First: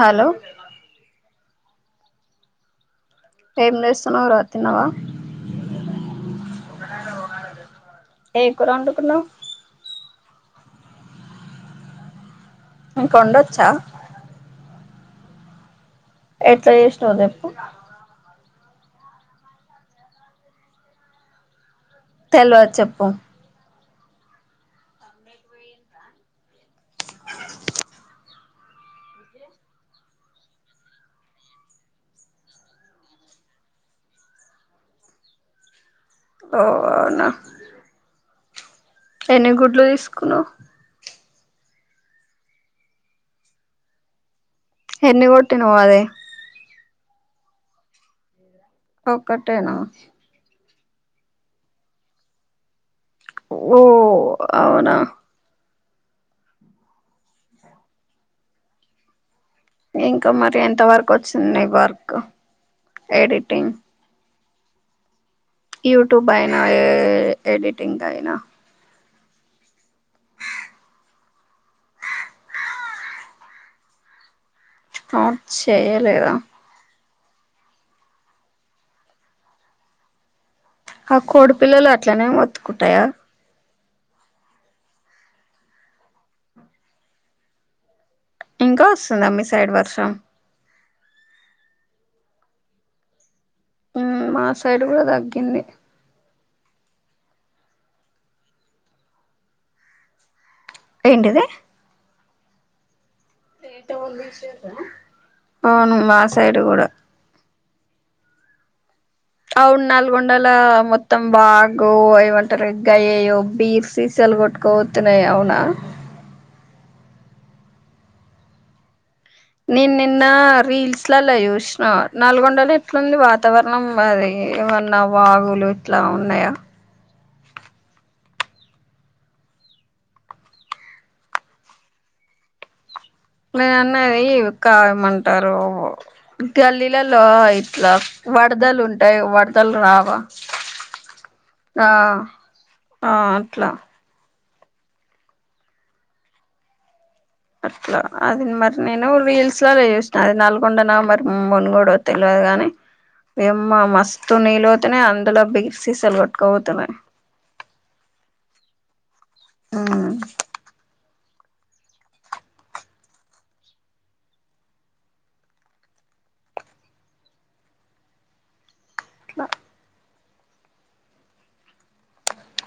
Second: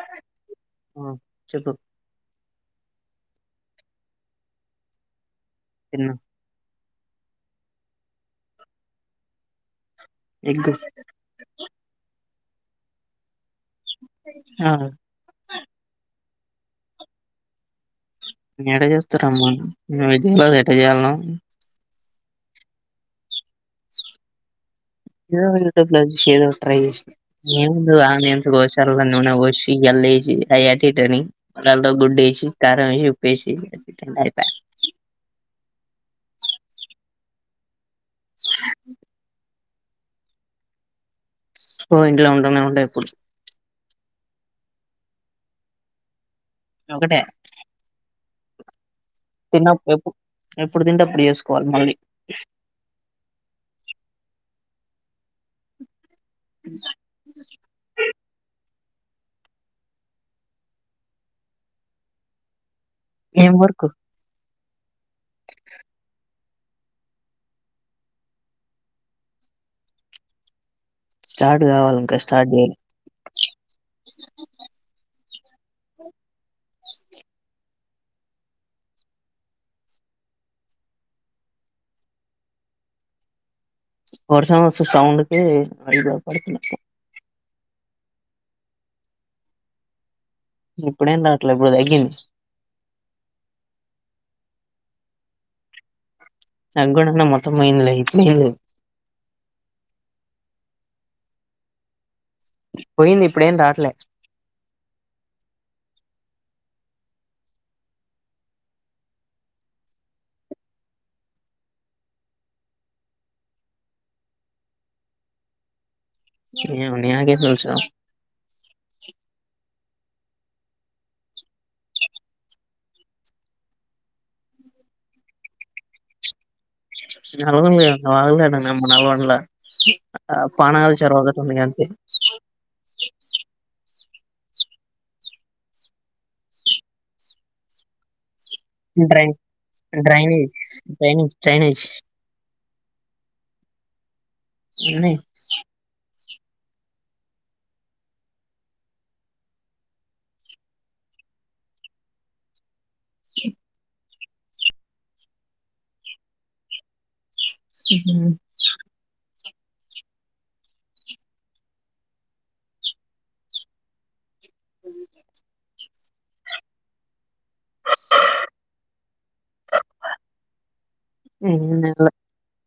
hello వ చెప్పం time నేస్తున్నావురా తిన్నావా తిన్న ఏం కూర అండుతున్నావ్ ఎక్కడ కొండ వచ్చా ఆ యెట్లా చేసినవ్ చెప్పు నే ఎట చేస్తారమ్మా మే విద ఎట చేయాలం తెల్వదు చెప్పు ట్యై ఆంత హార న షి ఎ [unintelligible] అయని గుడ్డి కారం వ ఉప్పేసి అవునా ఎన్ని గుడ్లు తీసుకున్నావు పో ఇంట్లో ఉండనే ఉంటాయి ఇప్పుడు ఎన్ని కొట్టినవ్ అది ఒకటే ఒకటేనా తిన్నప్పుడు ఎప్పుడు ఎప్పుడు తింటేప్పుడు చేసుకోవాలి మళ్ళీ ఓ అవునా ఇంకా మరి ఎంత వరకు వచ్చింది వర్క్ ఏం ఎడిటింగ్ వర్క్ యూట్యూబ్ అయినా ఎడిటింగ్ అయినా స్టార్ట్ కావాలి ఇంకా స్టార్ట్ చేయాలే ఆట్ చేయ్యలేదా ఆ కోడి పిల్లలు అట్లనే ఒత్తుకుంటాయా వర్సం వచ్చే సౌండ్ కి పడుతున్నా ఇంకా వస్తుందా మీ సైడ్ వర్షం ఇప్పుడేం రాట్లే ఇప్పుడు తగ్గింది మ్ మా సైడ్ కూడా తగ్గింది నా కూడాన్న మొత్తం పోయింది లే ఇటులేదు ఏంటిది పోయింది ఇప్పుడు ఏం రాట్లే అవును మాసైడు కూడ అవును నల్గొండలో మొత్తం బాగు ఏమంటారు గయ బీర్ సీస్ లు కొట్టకపోతున్నాయి అవునా ఏ ఉనియకే వెస [unintelligible] నేను నిన్న రీల్స్ లల్లో చూసిన నలుగొండ లొ ఎట్లుంది వాతావరణం అది ఏమన్నా వాగులు ఇట్లా ఉన్నాయా నల్గొండ లో ఏవైనా వాగులు ఏమోనాకవపడల నల్గొండ ఆ పాణలు చెరవొకటి ఉంది అది [inaudible] నేనన్నది కావమంటారు గల్లీలలో ఇట్లా వరదలు ఉంటాయి డ్రై వరదలు రావా డ్రైనేజ్ డ్రైనేజ్ డ్రైనేజ్ ఆ ఆ అట్లా ఉన్నాయి అట్లా అది మరి నేను రీల్స్ లో చూషినా అది నల్గొండ నా మరి మునుగొడొ తెల్వదు గానీ యమ్మ మస్తు నీళ్లు పోతునయ్ అందులో బీర్ సీసాలు కొటుకపోతున్నాయ్ ఉమ్ హుమ్ అ అట్ల [unintelligible]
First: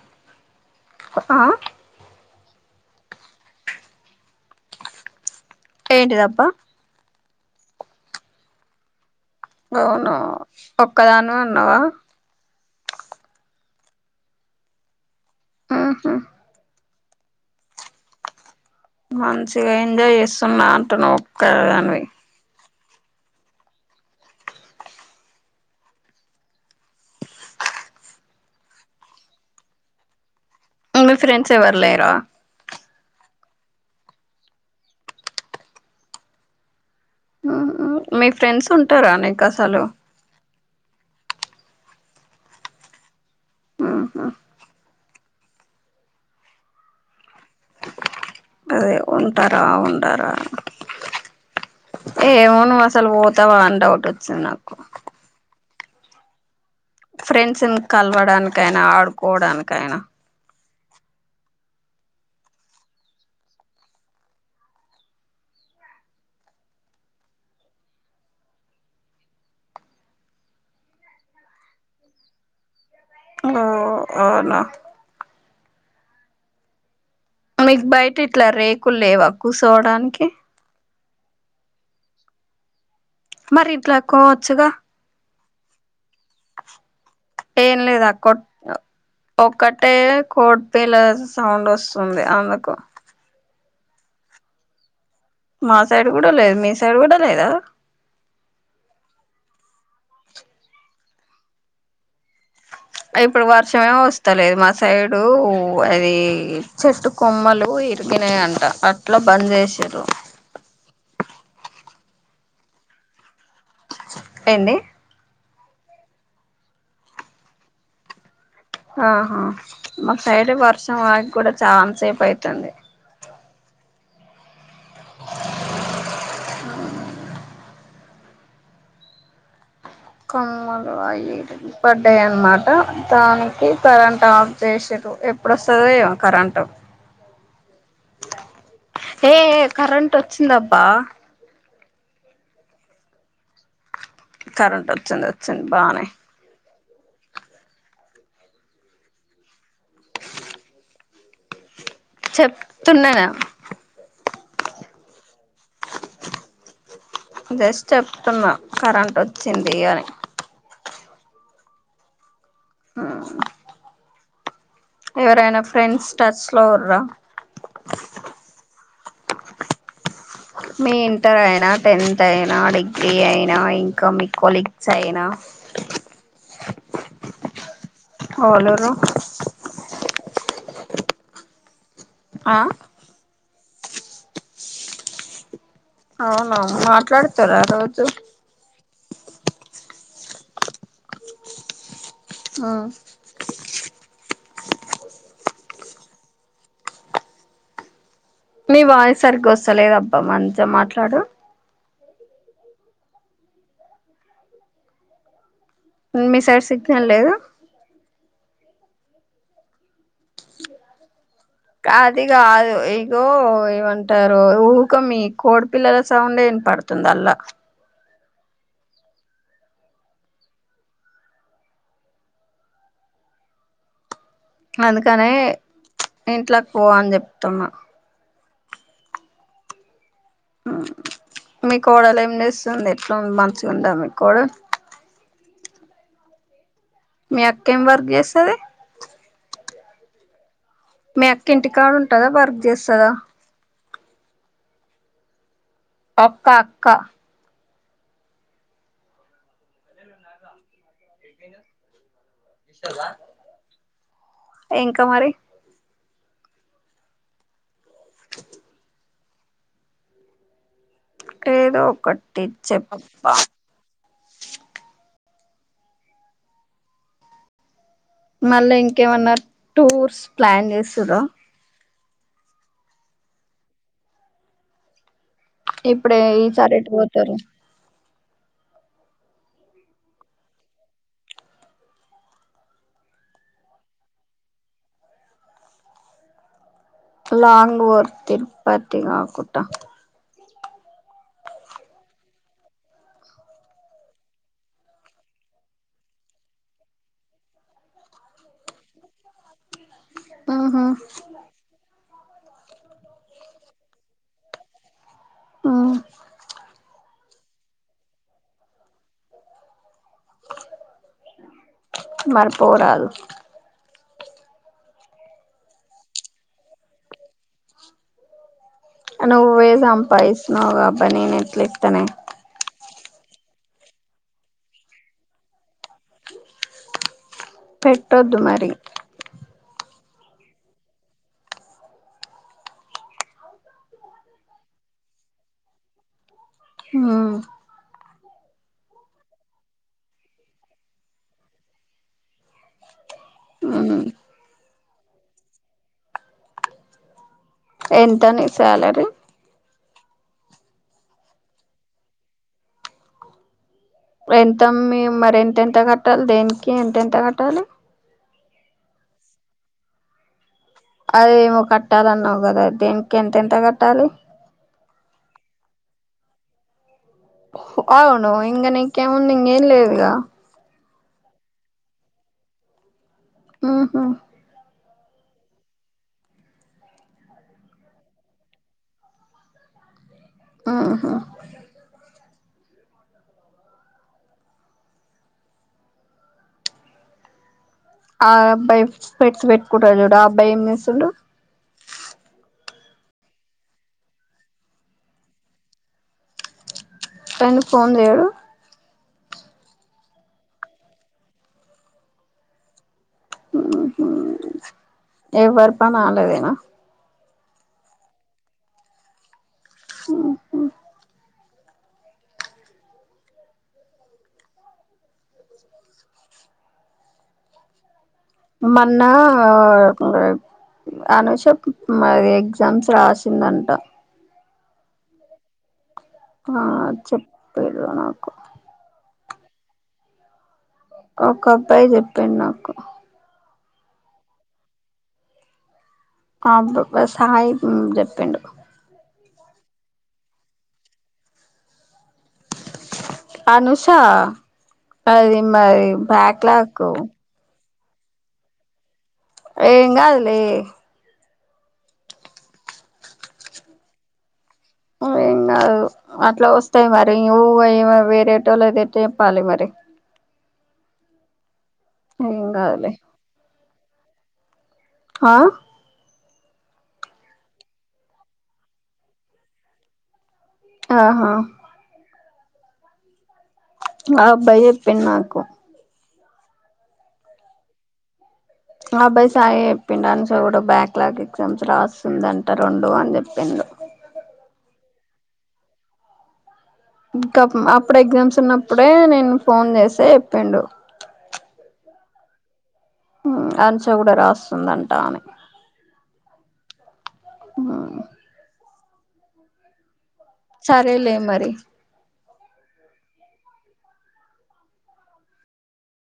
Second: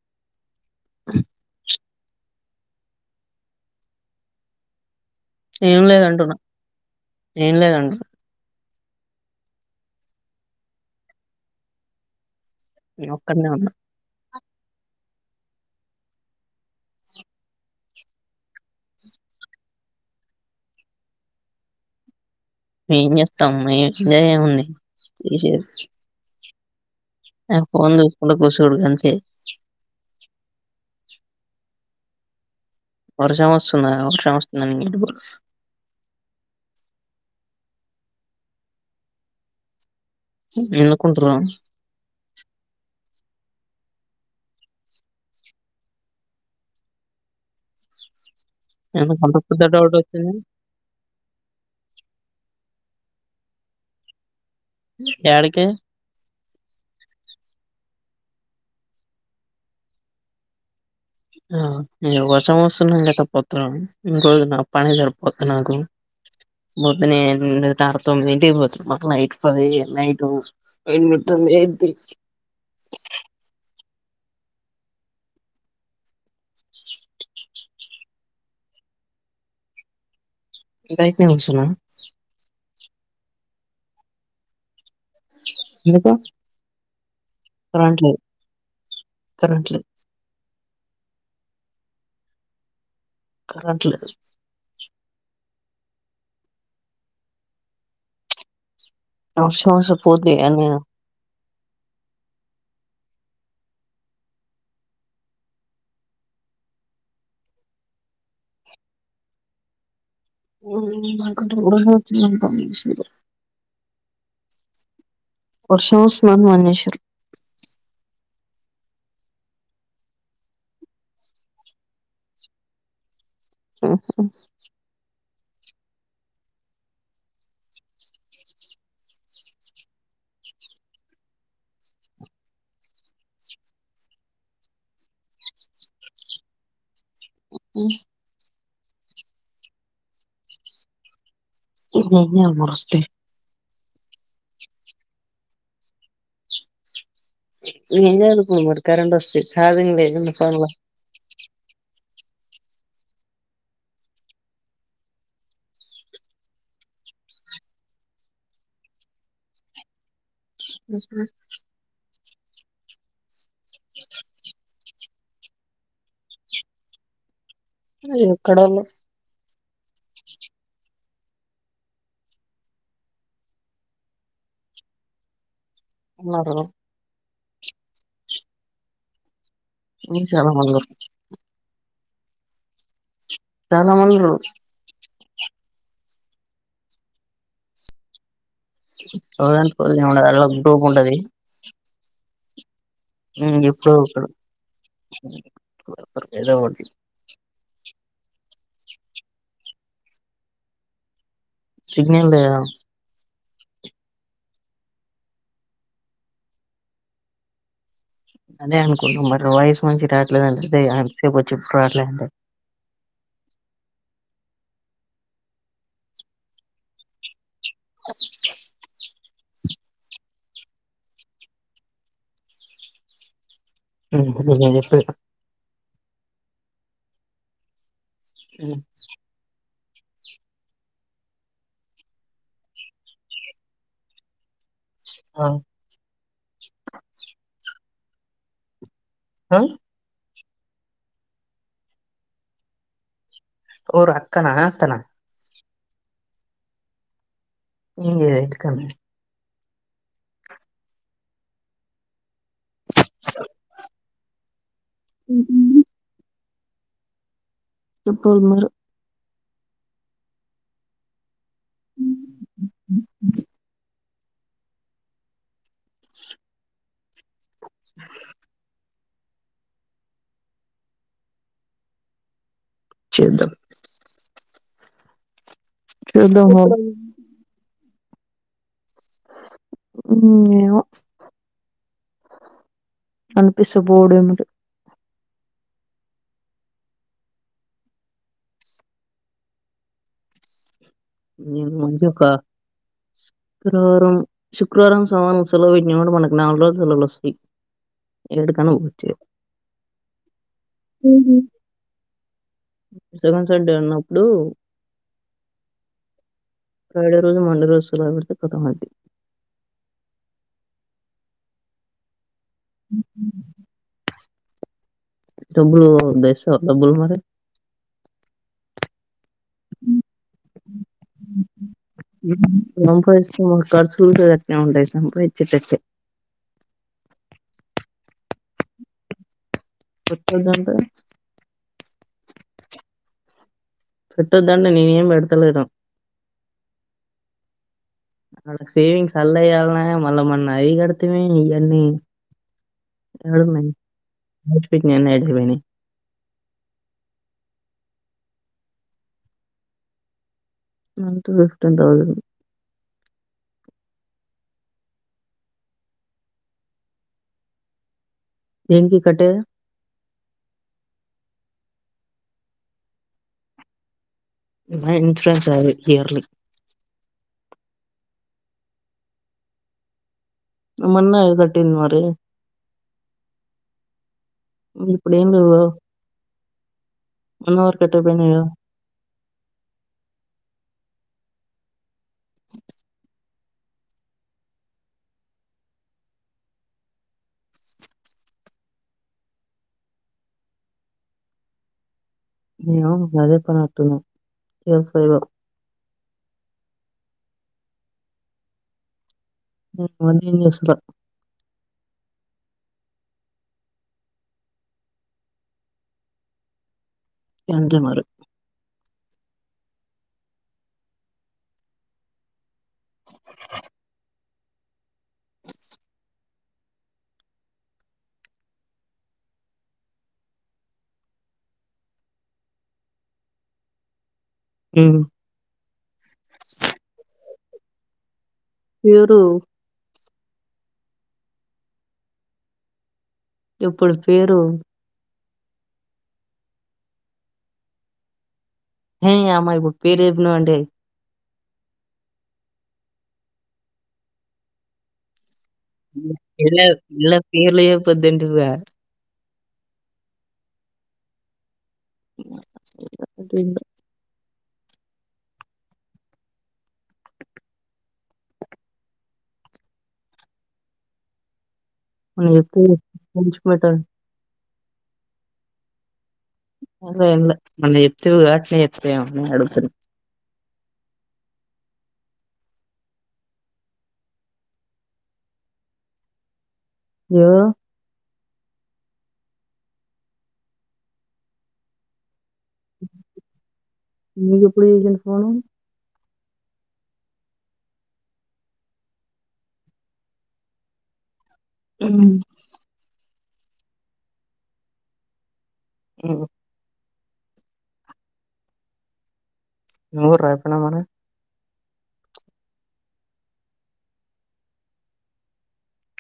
తప్పా.. ఏం లేదంటున్నా ఏంటిదబ్బా ఏం లేదంటున్నా అవును ఒక్కదానివి ఉన్నావా నె ఒక్కడనే ఉన్నా మ్ హుమ్మ్ మంచిగా ఎంజాయ్ చేస్తున్నా అంటున్నావ్ ఒక్కదానివి మేం చేస్తాంమ తినేదేముంది ఏం చె నాక్ ఫోన్ చూసుకుంటా కుసూడు గంతే మీ ఫ్రెండ్స్ ఎవరు లేరా వర్షం వస్తుందని వర్షం వస్తుందని ఎటుబొలు మీ ఫ్రెండ్స్ ఉంటారా నీకు అసలు ఎందు కుంటరు ఆ అదే ఎందుకు అంత ఉంటారా పెద్ద డౌట్ ఉండరా వచ్చింది ఏమో నువ్వు అసలు పోతావా అని డౌట్ వచ్చింది నాకు యాడికి ఫ్రెండ్స్ ని కలవడానికైనా ఆడుకోవడానికైనా ఇహ వర్షం వస్తుండం గ త పోత్రం ఇంకో పని జరుపోద్ది నాకు పొద్దున ఎనిమిదిన్నర తొమ్మిదింటికి మీకు పోతే నైట్ పదయ్యే నైట్ ఎనిమిది తొమ్మిది ఏంటి ఓ అవునా మీకు బయట ఇట్లా రేకులు లేవా కూర్సోవడానికి బయటే నుంచున్నా మరి ఇట్లాకోవచ్చుగా ఎందుకు ఏం కరెంట్ లేదా లేదు కొట్ కరెంట్ లేదు ఒక్కటే కొ పేల సౌండ్ వస్తుంది అందుకు కరెంట్ లేదు మా సైడ్ కూడా లేదు మీ సైడ్ కూడా లేదా నా శ్వాస పోది అని ఇప్పుడు వర్షమేమీ వస్తలేదు మా సైడు అది చెట్టు కొమ్మలు ఇరు తినే అంట అట్లా బంద్ చేసింరు ఉ [inaudible] వచ్చిందంట ఏంది వర్షం వస్తుంది అని మానేసిరు ఆహా మా సైడ్ వర్షం వాకి కూడా చాలాసేపు అయితుంది ఉహు కోమల్లు అయ పడ్డాయ అనమాట దానికి కరెంట్ ఆఫ్ చేసి ఎప్పుడోస్తాదో ఏమో కరెంటు ఉ ఏ కరెంట్ వచ్చిందబ్బా ఉహు ఏం వస్తే కరెంట్ వచ్చింది వచ్చింది బానే ఏం చదువుకువు కరెంట్ వస్తే చార్జింగ్లేన్న ఫోన్లా చెప్తున్న జస్ట్ చెప్తున్న కరెంట్ వచ్చింది అని ఉహు ఆ ఎవరైనా ఫ్రెండ్స్ టచ్ లో రా ఎక్కడోళ్ళు మీ ఇంటర్ అయినా టెన్త్ అయినా డిగ్రీ అయినా ఇంకా మీ కొలీగ్స్ అయినా ఉన్నారు హోలోరు [unintelligible] ఆ చాలామండ్రు అవునవు మాట్లాడతార రోజు [unintelligible] ఏముండదు అలా గ్రూప్ ఉండది ఆ ఉ ఇప్పుడు ఏదో ఒకటి మీ వాయిస్ సరిగ్గా వస్తాలేద అబ్బా మంచిగా మాట్లాడు సిగ్నల్ లేదా ఉమ్ మీ సైడ్ సిగ్నల్ లేదు అదే అనుకుంట మరి వాయిస్ మంచిగా రాట్లేదు అంతేగా అది కాదు ఇగో ఏమంటారు ఊక మి కోడిపిల్లల సౌండే వినపడుతుంది అల్లా ఓ నేను చెప్పేది అందుకని ఇంట్లోకి పో అని చెప్తున్నా ఉ ఆ మీ కోడలు ఏం చేస్తుంది ఎట్లా మంచిగా ఉందా మీ కోడ ఆ మీ అక్క ఏమి వర్క్ చేస్తది హ మీ అక్క ఇంటి కాడ ఉంటదా వర్క్ చేస్తదా ఓరు అక్కనా, అత్తనా ఒక్క అక్క ఇ ఇట్కన్నా ఇస్తదా ఇంక మరి ఇంకేమ్లే ఏదో ఒకటి చెప్పబ్బా మళ్ళా ఇంకేమన్నా టూర్స్ ప్లాన్ చేస్తుర్రా చేద్దాం ఇప్పుడే ఈ చేద్దాం మరి సారెటు పోతరు ఉ మో అనిపిస్తు బోడు ఎందు లాంగ్ ఓ తిరుపతి కాకుండ న మజు కా శుక్రవారం శుక్రవారం సోమరం సెలవు పెట్టిన మనకు నాలుగు రోజులు సెలవులు వస్తాయి ఏడుకన్న పోచ్చిగా ఆహ సెకండ్ సండే ఉన్నప్పుడు మ్మ్ ఫ్రైడే రోజు మండే రోజు సెలవు పెడితే కథమంది మల్ల పోరాదు డబ్బులు బేస్సావ డబ్బులు మరి నువ్వే సంపాదిస్తున్నవ్ కాబ నేనేట్లిస్తనే ఖర్చులు అటె ఉంటాయా సంపాదించేటటే పెట్టొద్దు మరి పెట్టొద్దంటే పెట్టొద్దంటే నేనేం పెడ్తలేను ఆ అ సేవింగ్స్ అలేనా మళ్ళ అయి కడితిమి మ్మ్ [unintelligible] అపోని ఎంత నీ శాలరీ మంత్ ఫిఫ్టీన్ థౌసండ్ ఎంతమ్ మరి ఎంతెంత కట్టాలి దేనికి ఎంతెంత కట్టాలి దేనికి కట్టేది అదేమో కట్టాలన్నావు కదా దేనికి ఎంతెంత కట్టాలి నా ఇన్సూరెన్స్ అదు ఇయర్లీ అవును ఇంగనీకేముంది ఇంకేం లేదుగా మొన్నే ఇది కట్టింది మరి మ్మ్ హ్మ్ ఇప్పుడేం లెవ్వు అమ్మవారికి పెట్టపోని కదా ఆహా ఆ అబ్బాయి స్పెట్స్ పెట్టుకుంటాడు చూడు ఆ అబ్బాయి ఏం చేస్తుండు ఏమో నీకు అదే పని అయినట్టు ఉంది చేసుకో ఇగ పెండు ఫోన్ చేయడు మన్సు [unintelligible] మ్మ్ హ్మ్ ఎవ్వరి పనాళ్ళదేన అంతే మరి మ్మ్ హ్మ్ మన్న అనుష మరి ఎగ్జామ్స్ రాసిందంట ఏమో పేదో నాకు ఎవరు ఒక అబ్బాయి చెప్పిండు నాకు ఇప్పుడు పేరు ఆ అబ్బయ్ పేరు సాయి అని చెప్పిండు నీయమ్మ ఇపుడు పీరెడ్లు ఉంటయ్ అనుషా అది మరి బ్యాక్ లాగ్ ఊ పెద్దింటికి రార్ ఏం కాదులే అద [unintelligible] ఓ ఏ అవ్ అట్లా వస్తయి మరి ఊగే ఈమె వేరేటోళది ఎట్ల చెప్పాలి మరి మీ ఏం కాదులే దగ్గర ఉంచి పోయటోన్ని ఆ అట్ల ఏం లే మొన్న చెప్తివి కదా అట్ల చెప్తావేమొనని అడుగుతున ఆహా ఆ అబ్బాయ్ చెపిండు నాకు యా ఆ అబ్బాయి సాయి చెప్పిండు అనుష కూడా బ్యాక్లాగ్ ఎగ్జామ్స్ రాస్తుందని ట్ట రొండు అని చెప్పిండు వన్ ఇంకా అప్పుడు ఎగ్జామ్స్ ఉన్నప్పుడే నేను ఫోన్ చేస్తె చెప్పిండు ఊ ఊ అన్ష కూడా రాస్తుందంటా ఆమె ఇవు ఆ నువ్వు రాపోయినా మరి సరేలే మరి